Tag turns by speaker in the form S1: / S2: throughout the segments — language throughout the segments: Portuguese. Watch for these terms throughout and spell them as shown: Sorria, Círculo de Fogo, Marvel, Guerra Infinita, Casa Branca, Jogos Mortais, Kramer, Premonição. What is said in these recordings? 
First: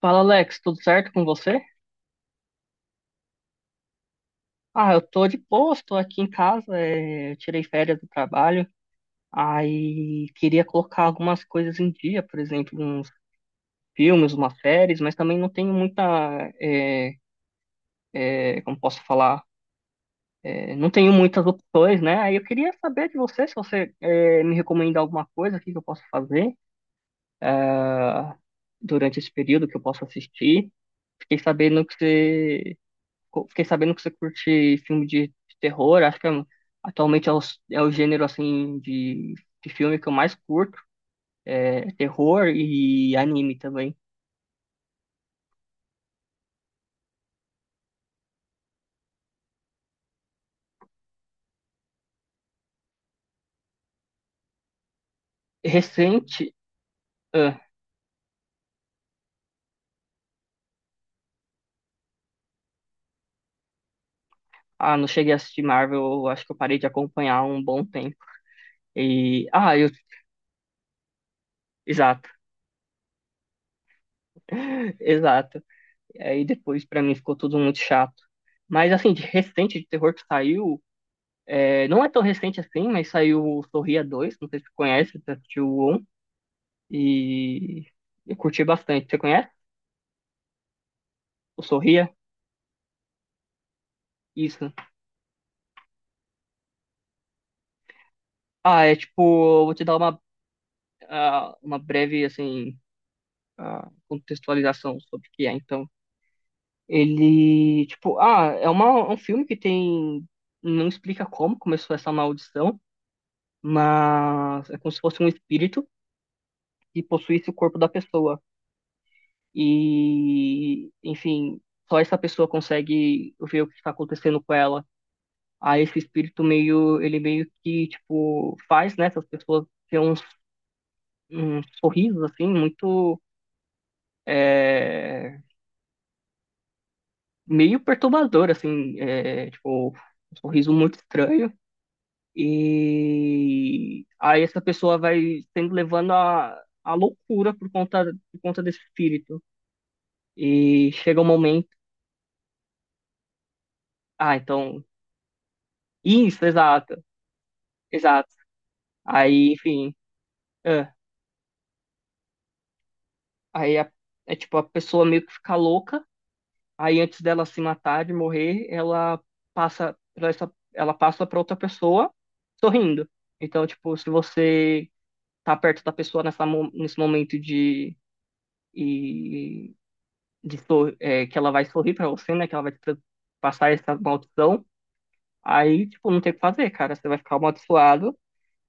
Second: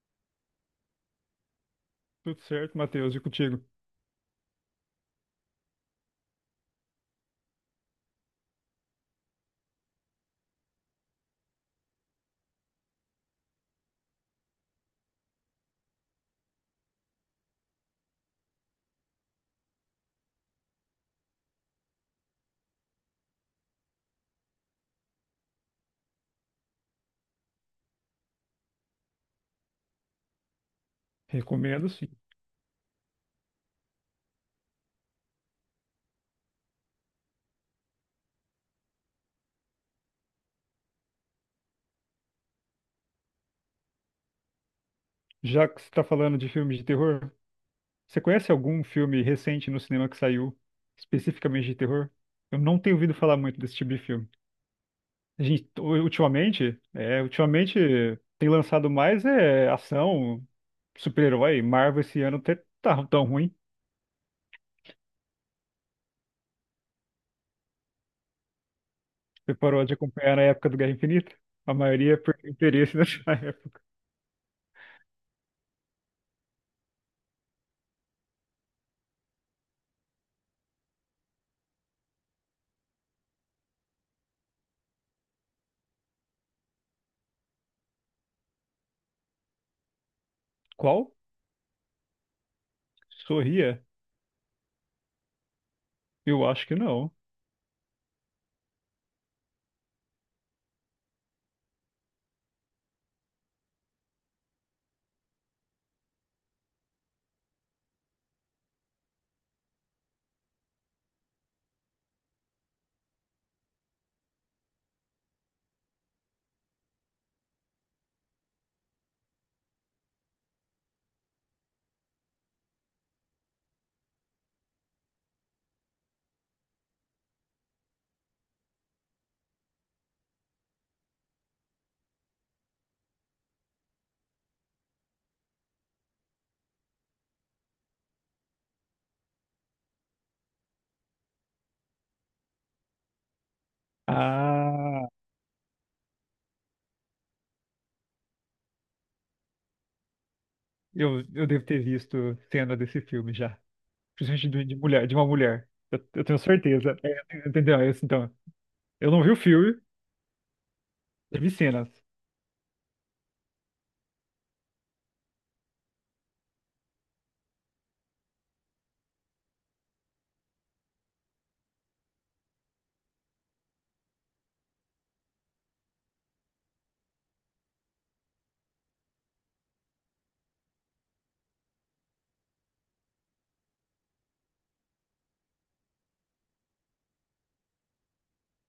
S1: Fala Alex, tudo certo com você?
S2: Tudo certo, Matheus, e contigo?
S1: Ah, eu tô de boa, tô aqui em casa, eu tirei férias do trabalho, aí queria colocar algumas coisas em dia, por exemplo, uns filmes, umas séries, mas também não tenho muita, é, como posso falar. É, não tenho muitas opções, né? Aí eu queria saber de você, se você me recomenda alguma coisa, o que que eu posso fazer durante esse período que eu posso assistir. Fiquei sabendo
S2: Recomendo,
S1: que
S2: sim.
S1: você Fiquei sabendo que você curte filme de terror. Acho que é um, atualmente é o, é o gênero assim de filme que eu mais curto. É terror e anime também.
S2: Já que você está falando de filmes de terror, você conhece algum filme recente no cinema que saiu especificamente de terror? Eu não tenho ouvido falar muito desse tipo de filme. A gente,
S1: Recente,
S2: ultimamente,
S1: ah,
S2: ultimamente tem lançado mais ação, super-herói. Marvel esse ano até tá tão ruim.
S1: não cheguei a assistir Marvel. Eu acho que eu parei de acompanhar há um bom tempo. E
S2: Você parou de acompanhar na época do Guerra Infinita? A maioria é
S1: exato.
S2: por interesse nessa época.
S1: Exato. E aí depois pra mim ficou tudo muito chato. Mas assim, de recente de terror que saiu, é, não é tão recente assim, mas saiu o Sorria 2, não sei se você conhece, você assistiu. E eu curti bastante. Você conhece?
S2: Qual?
S1: O Sorria?
S2: Sorria?
S1: Isso.
S2: Eu acho que não.
S1: Ah, é tipo, eu vou te dar uma, uma breve, assim, contextualização sobre o que é, então. Ele, tipo, é uma, é um filme que tem. Não explica como começou essa maldição, mas é como se fosse um espírito que possuísse o corpo da pessoa. E, enfim, só essa pessoa consegue ver o que está acontecendo com ela. Aí esse espírito meio, ele meio que, tipo, faz, né, essas pessoas ter uns, uns sorrisos, assim, muito, é, meio perturbador, assim, é, tipo, um sorriso muito estranho. E aí essa pessoa
S2: Ah.
S1: vai sendo levando a loucura por conta desse espírito. E chega
S2: Eu,
S1: um
S2: eu devo
S1: momento,
S2: ter visto cena desse filme já.
S1: ah,
S2: Principalmente de
S1: então,
S2: mulher, de uma mulher. Eu tenho
S1: isso,
S2: certeza.
S1: exato,
S2: É, entendeu? É isso,
S1: exato.
S2: então. Eu não vi o
S1: Aí,
S2: filme,
S1: enfim, é,
S2: eu vi cenas.
S1: aí a- é tipo, a pessoa meio que fica louca. Aí antes dela se matar, de morrer, ela passa para essa, ela passa para outra pessoa sorrindo. Então, tipo, se você tá perto da pessoa nessa, nesse momento e, de é, que ela vai sorrir para você, né? Que ela vai te passar essa maldição, aí, tipo, não tem o que fazer, cara. Você vai ficar amaldiçoado.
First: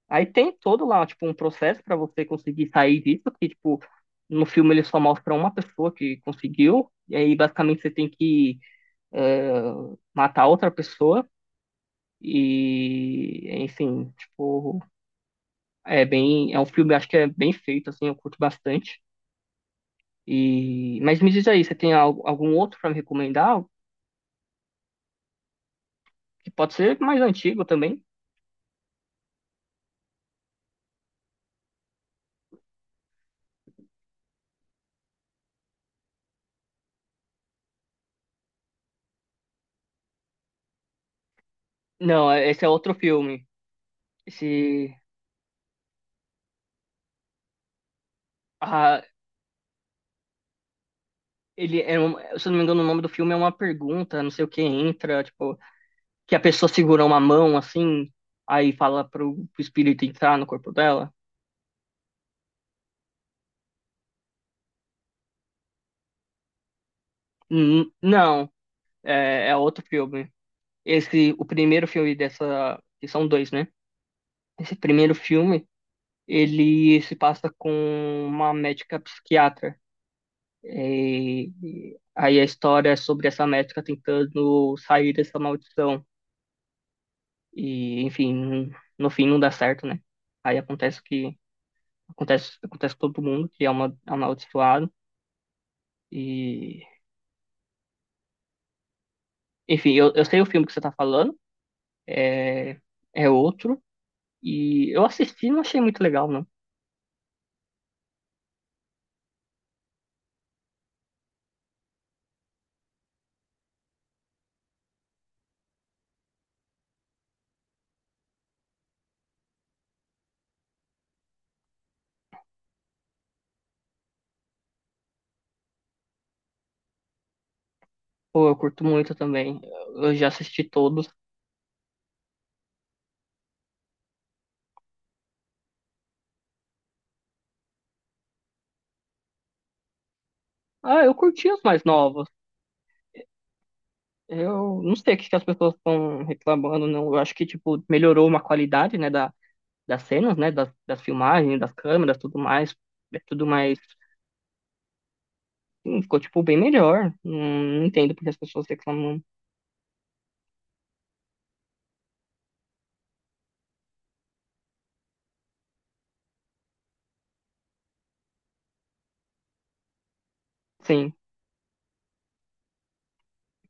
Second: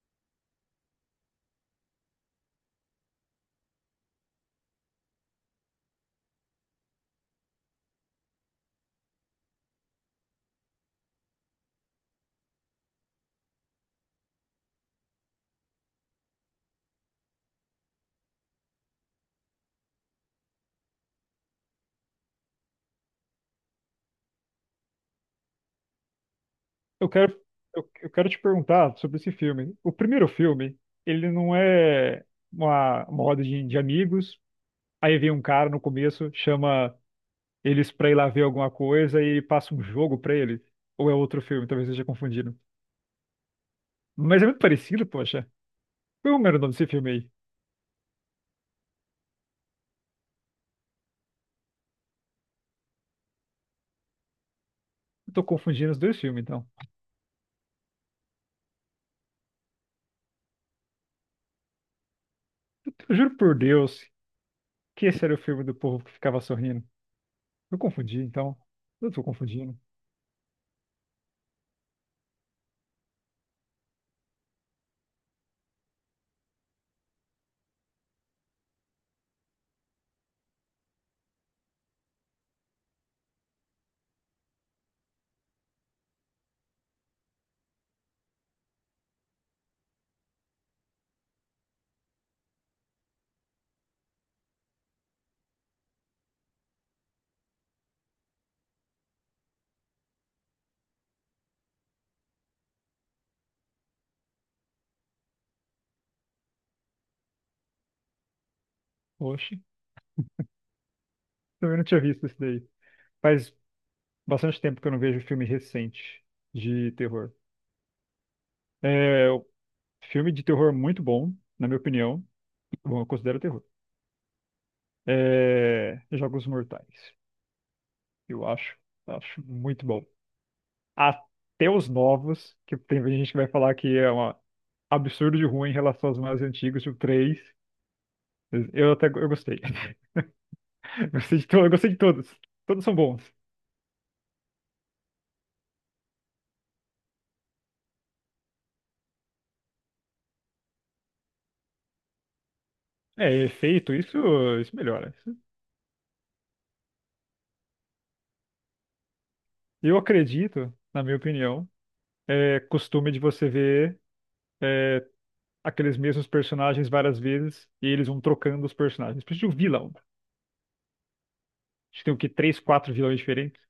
S1: Aí tem todo lá, tipo, um processo para você conseguir sair disso, que, tipo, no filme ele só mostra uma pessoa que conseguiu, e aí basicamente você tem que é, matar outra pessoa. E, enfim, tipo, é bem. É um filme, acho que é bem feito, assim, eu curto bastante. E, mas me diz aí, você tem algum outro para me recomendar? Que pode ser
S2: Eu
S1: mais
S2: quero,
S1: antigo
S2: eu,
S1: também.
S2: eu quero te perguntar sobre esse filme. O primeiro filme, ele não é uma roda de amigos. Aí vem um cara no começo, chama eles pra ir lá ver alguma coisa e passa um jogo pra eles. Ou é outro filme, talvez eu esteja
S1: Não,
S2: confundindo.
S1: esse é outro filme.
S2: Mas é muito
S1: Esse.
S2: parecido, poxa. Qual é o nome desse filme aí?
S1: Ah, ele é um, se eu não me engano, o nome do filme é uma pergunta, não sei o que entra,
S2: Eu tô
S1: tipo,
S2: confundindo os dois
S1: que a
S2: filmes, então.
S1: pessoa segura uma mão assim, aí fala pro espírito entrar no corpo dela.
S2: Eu juro por Deus que esse era o filme do povo que ficava sorrindo. Eu confundi,
S1: Não,
S2: então. Eu tô
S1: é, é
S2: confundindo.
S1: outro filme. Esse, o primeiro filme dessa, que são dois, né? Esse primeiro filme, ele se passa com uma médica psiquiatra. É, e, aí a história é sobre essa médica tentando sair dessa maldição. E, enfim, no fim não dá certo, né? Aí acontece que acontece com todo mundo que é uma amaldiçoado. E, enfim, eu sei o filme que você tá falando, é, é outro. E eu assisti e não achei muito legal, não.
S2: Oxe, também não tinha visto esse daí. Faz bastante tempo que eu não vejo filme recente de terror. É, o filme de terror muito bom, na minha opinião. Bom, eu considero terror. É, Jogos Mortais. Eu
S1: Pô, eu
S2: acho,
S1: curto muito
S2: acho
S1: também.
S2: muito bom.
S1: Eu já assisti todos.
S2: Até os novos, que tem gente que vai falar que é um absurdo de ruim em relação aos mais antigos, tipo 3. Eu até eu gostei.
S1: Ah,
S2: Eu
S1: eu
S2: gostei de,
S1: curti
S2: to-
S1: os
S2: eu
S1: mais
S2: gostei de todos.
S1: novos.
S2: Todos são bons.
S1: Eu não sei o que que as pessoas estão reclamando, não. Eu acho que, tipo, melhorou uma qualidade, né, da, das cenas, né, das filmagens, das câmeras, tudo mais. É
S2: É,
S1: tudo mais...
S2: efeito, isso melhora. Isso.
S1: Sim, ficou, tipo, bem melhor. Não entendo porque as pessoas reclamam.
S2: Eu acredito, na minha opinião, é costume de você ver é, aqueles mesmos personagens várias vezes e eles vão trocando os personagens. Precisa de um vilão.
S1: Sim.
S2: Acho que tem o quê? Três, quatro vilões diferentes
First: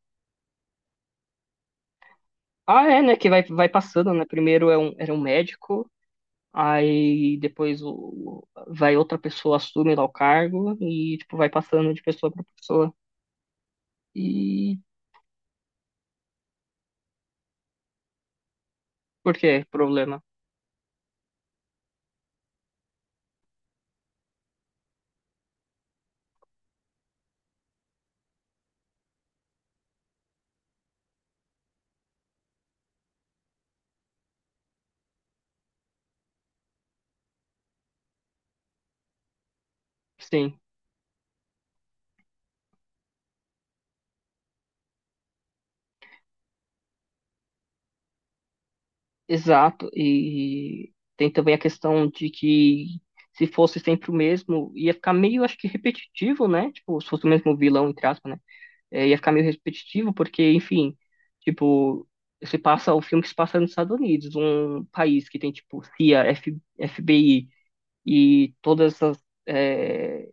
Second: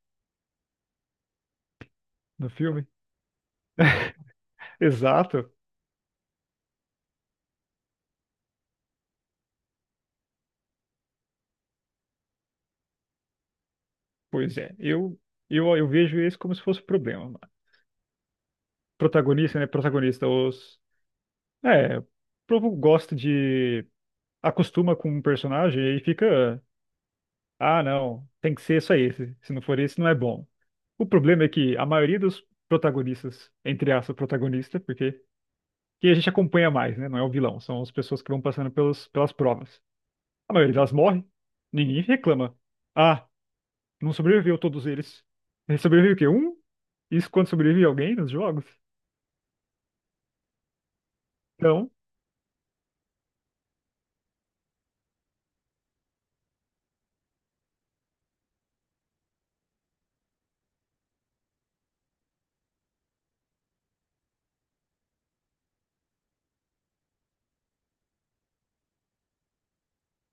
S2: no
S1: Ah,
S2: filme.
S1: é, né, que vai passando, né. Primeiro é um, era um
S2: Exato.
S1: médico, aí depois o, vai outra pessoa, assume lá o cargo e, tipo, vai passando de pessoa pra pessoa.
S2: Pois é.
S1: E
S2: Eu vejo isso como se fosse um problema, mano.
S1: por quê?
S2: Protagonista, né?
S1: Problema.
S2: Protagonista, os. É, o povo gosta de. Acostuma com um personagem e fica. Ah, não, tem que ser só esse. Se não for esse, não é bom. O problema é que a maioria dos protagonistas, entre aspas, protagonista, porque que a gente acompanha mais, né? Não é o vilão, são as pessoas que vão passando pelos, pelas provas. A
S1: Sim,
S2: maioria delas morre, ninguém reclama. Ah, não sobreviveu todos eles. Sobreviveu o quê? Um? Isso quando sobrevive alguém nos jogos?
S1: exato. E tem também a
S2: Então,
S1: questão de que se fosse sempre o mesmo, ia ficar meio, acho que repetitivo, né? Tipo, se fosse o mesmo vilão, entre aspas, né? É, ia ficar meio repetitivo, porque, enfim, tipo, se passa o filme que se passa nos Estados Unidos, um país que tem, tipo, CIA, FBI e todas essas, é,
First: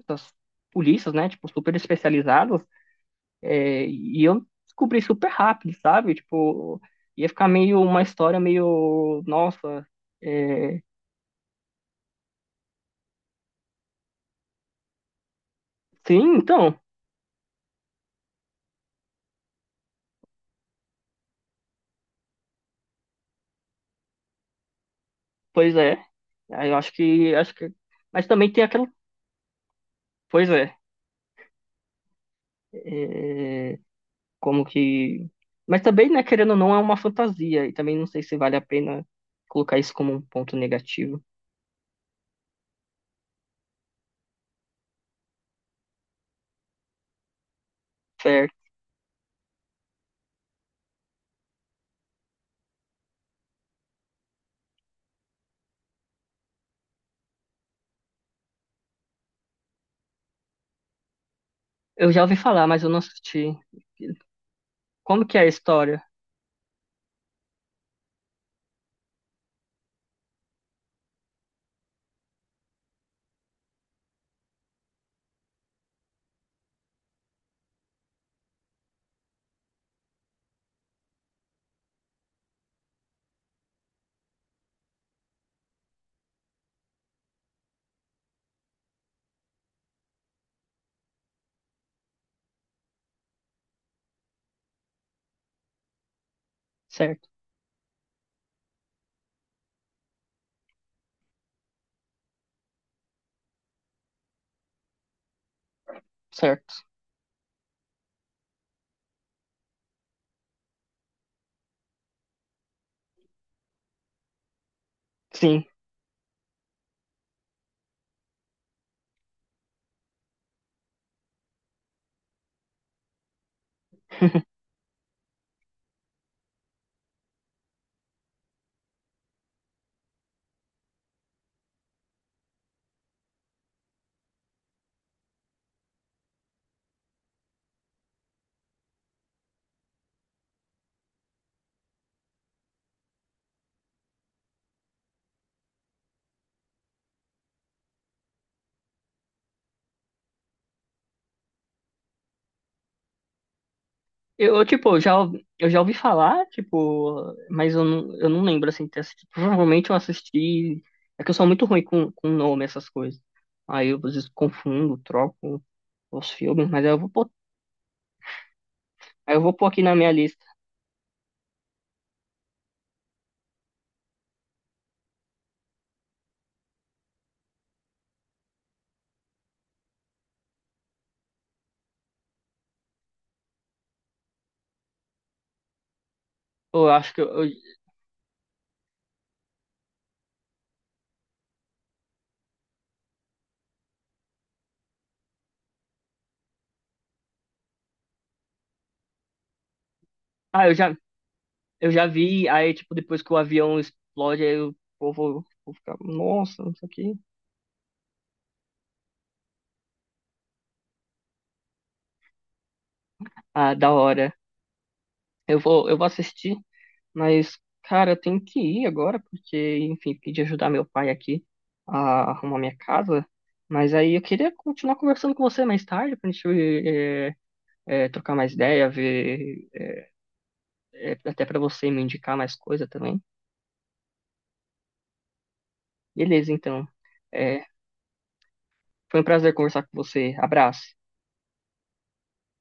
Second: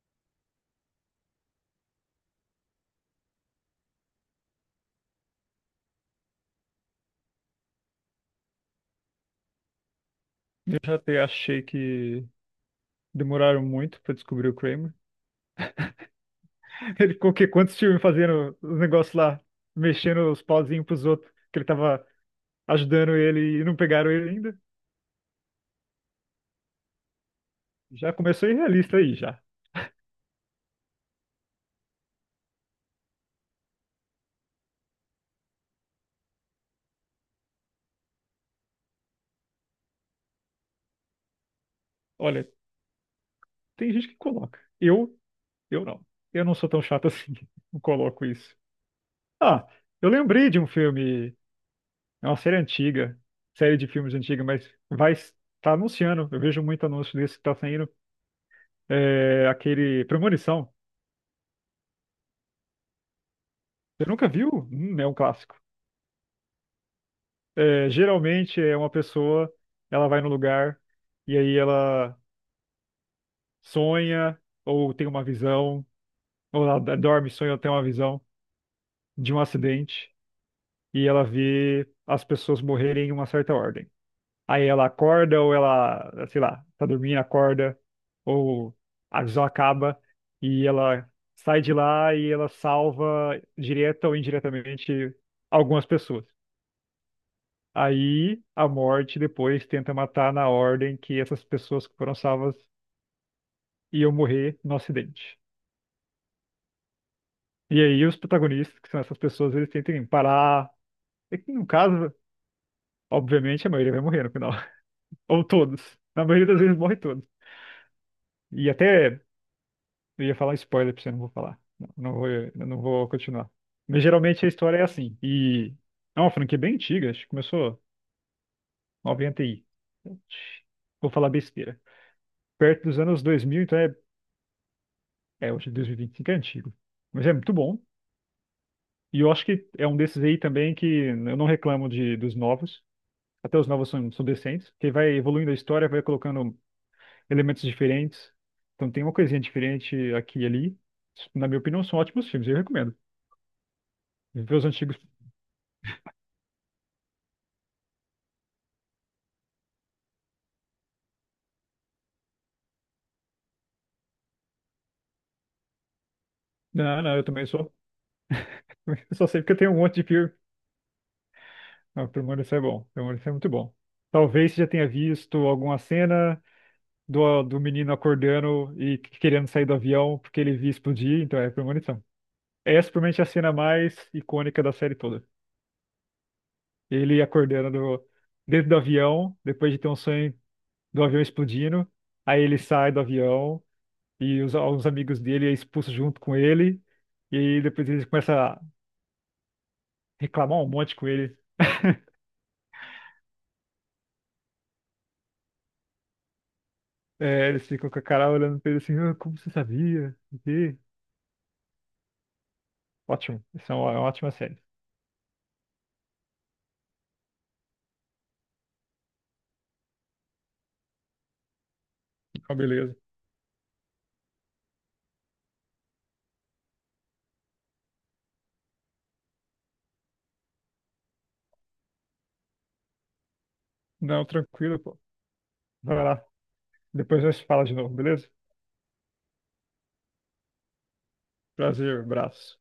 S1: essas polícias, né? Tipo, super especializadas. É, e eu descobri super rápido, sabe? Tipo, ia ficar meio uma história meio, nossa,
S2: eu
S1: é,
S2: já até achei que demoraram muito pra descobrir o Kramer.
S1: sim, então,
S2: Ele ficou o quê? Quantos filmes fazendo os negócios lá, mexendo os pauzinhos pros outros, que ele tava ajudando ele e não pegaram ele ainda.
S1: pois é. Aí eu acho acho que,
S2: Já
S1: mas
S2: começou
S1: também tem aquela,
S2: irrealista aí, já.
S1: pois é, como que, mas também, né, querendo ou não, é uma fantasia e também não sei se vale a pena colocar isso como um ponto negativo.
S2: Olha, tem gente que coloca. Eu não. Eu não sou tão chato assim. Não coloco
S1: Certo.
S2: isso. Ah, eu lembrei de um filme, é uma série antiga, série de filmes antiga, mas vai tá anunciando. Eu vejo muito anúncio desse que tá saindo. É aquele Premonição.
S1: Eu já ouvi falar, mas eu não assisti.
S2: Você nunca viu? É um
S1: Como que é a
S2: clássico.
S1: história?
S2: É, geralmente é uma pessoa, ela vai no lugar e aí ela sonha ou tem uma visão ou ela dorme, sonha, tem uma visão de um acidente e ela vê as pessoas morrerem em uma certa ordem. Aí ela acorda ou ela, sei lá, tá dormindo, acorda, ou a visão acaba e ela sai de lá e ela salva direta ou indiretamente algumas pessoas.
S1: Certo,
S2: Aí a morte depois tenta matar na ordem que essas pessoas que foram salvas iam morrer no acidente.
S1: certo.
S2: E aí os protagonistas, que são essas pessoas, eles tentam parar. É que, no caso, obviamente a maioria vai morrer no final. Ou
S1: Sim.
S2: todos. Na maioria das vezes morre todos. E até eu ia falar spoiler pra você, não vou falar. Eu não vou continuar. Mas geralmente a história é assim. E é uma franquia bem antiga, acho que começou 90 e. Vou falar besteira. Perto dos anos 2000 então é, é hoje dois mil e vinte e cinco é antigo. Mas é muito bom. E eu acho que é um desses aí também que eu não reclamo de, dos novos. Até os novos são, são decentes. Que vai evoluindo a história, vai colocando elementos diferentes. Então tem uma coisinha diferente aqui e ali. Na minha opinião, são ótimos filmes, eu recomendo. Ver os
S1: Tipo,
S2: antigos.
S1: eu já, eu já ouvi falar, tipo, mas eu eu não lembro, assim, ter assistido. Provavelmente eu assisti. É que eu sou muito ruim com nome, essas coisas. Aí eu às vezes confundo, troco os filmes, mas aí eu
S2: Não,
S1: vou
S2: não, eu
S1: pôr,
S2: também sou. Eu só
S1: aí eu
S2: sei
S1: vou
S2: porque
S1: pôr
S2: tem um
S1: aqui na
S2: monte de
S1: minha
S2: filme.
S1: lista.
S2: Ah, Premonição é bom. Premonição é muito bom. Talvez você já tenha visto alguma cena do, do menino acordando e querendo sair do avião porque ele viu explodir, então é Premonição. Essa provavelmente é a cena mais icônica da série toda.
S1: Pô, eu acho que
S2: Ele acordando do- dentro do avião, depois de ter um sonho do avião explodindo. Aí ele sai do avião, e os, alguns amigos dele é expulso junto com ele, e aí depois ele começa a reclamar
S1: ah,
S2: um monte com ele.
S1: eu já vi, aí, tipo, depois que o avião explode, aí eu vou ficar, nossa, não sei o que.
S2: É, eles ficam com a cara olhando pra ele assim, "Ah, como você sabia? Não sei o quê." Ótimo, isso
S1: Ah, da
S2: é uma ótima
S1: hora.
S2: série.
S1: Eu vou assistir. Mas, cara, eu tenho que ir agora, porque, enfim, pedi ajudar meu pai aqui a
S2: Então,
S1: arrumar minha
S2: beleza.
S1: casa. Mas aí eu queria continuar conversando com você mais tarde, pra gente trocar mais ideia, ver, até pra você me indicar mais coisa também.
S2: Não, tranquilo, pô. Vai lá.
S1: Beleza, então.
S2: Depois nós se
S1: Eh,
S2: fala de novo, beleza?
S1: foi um prazer conversar com você. Abraço.
S2: Prazer, abraço.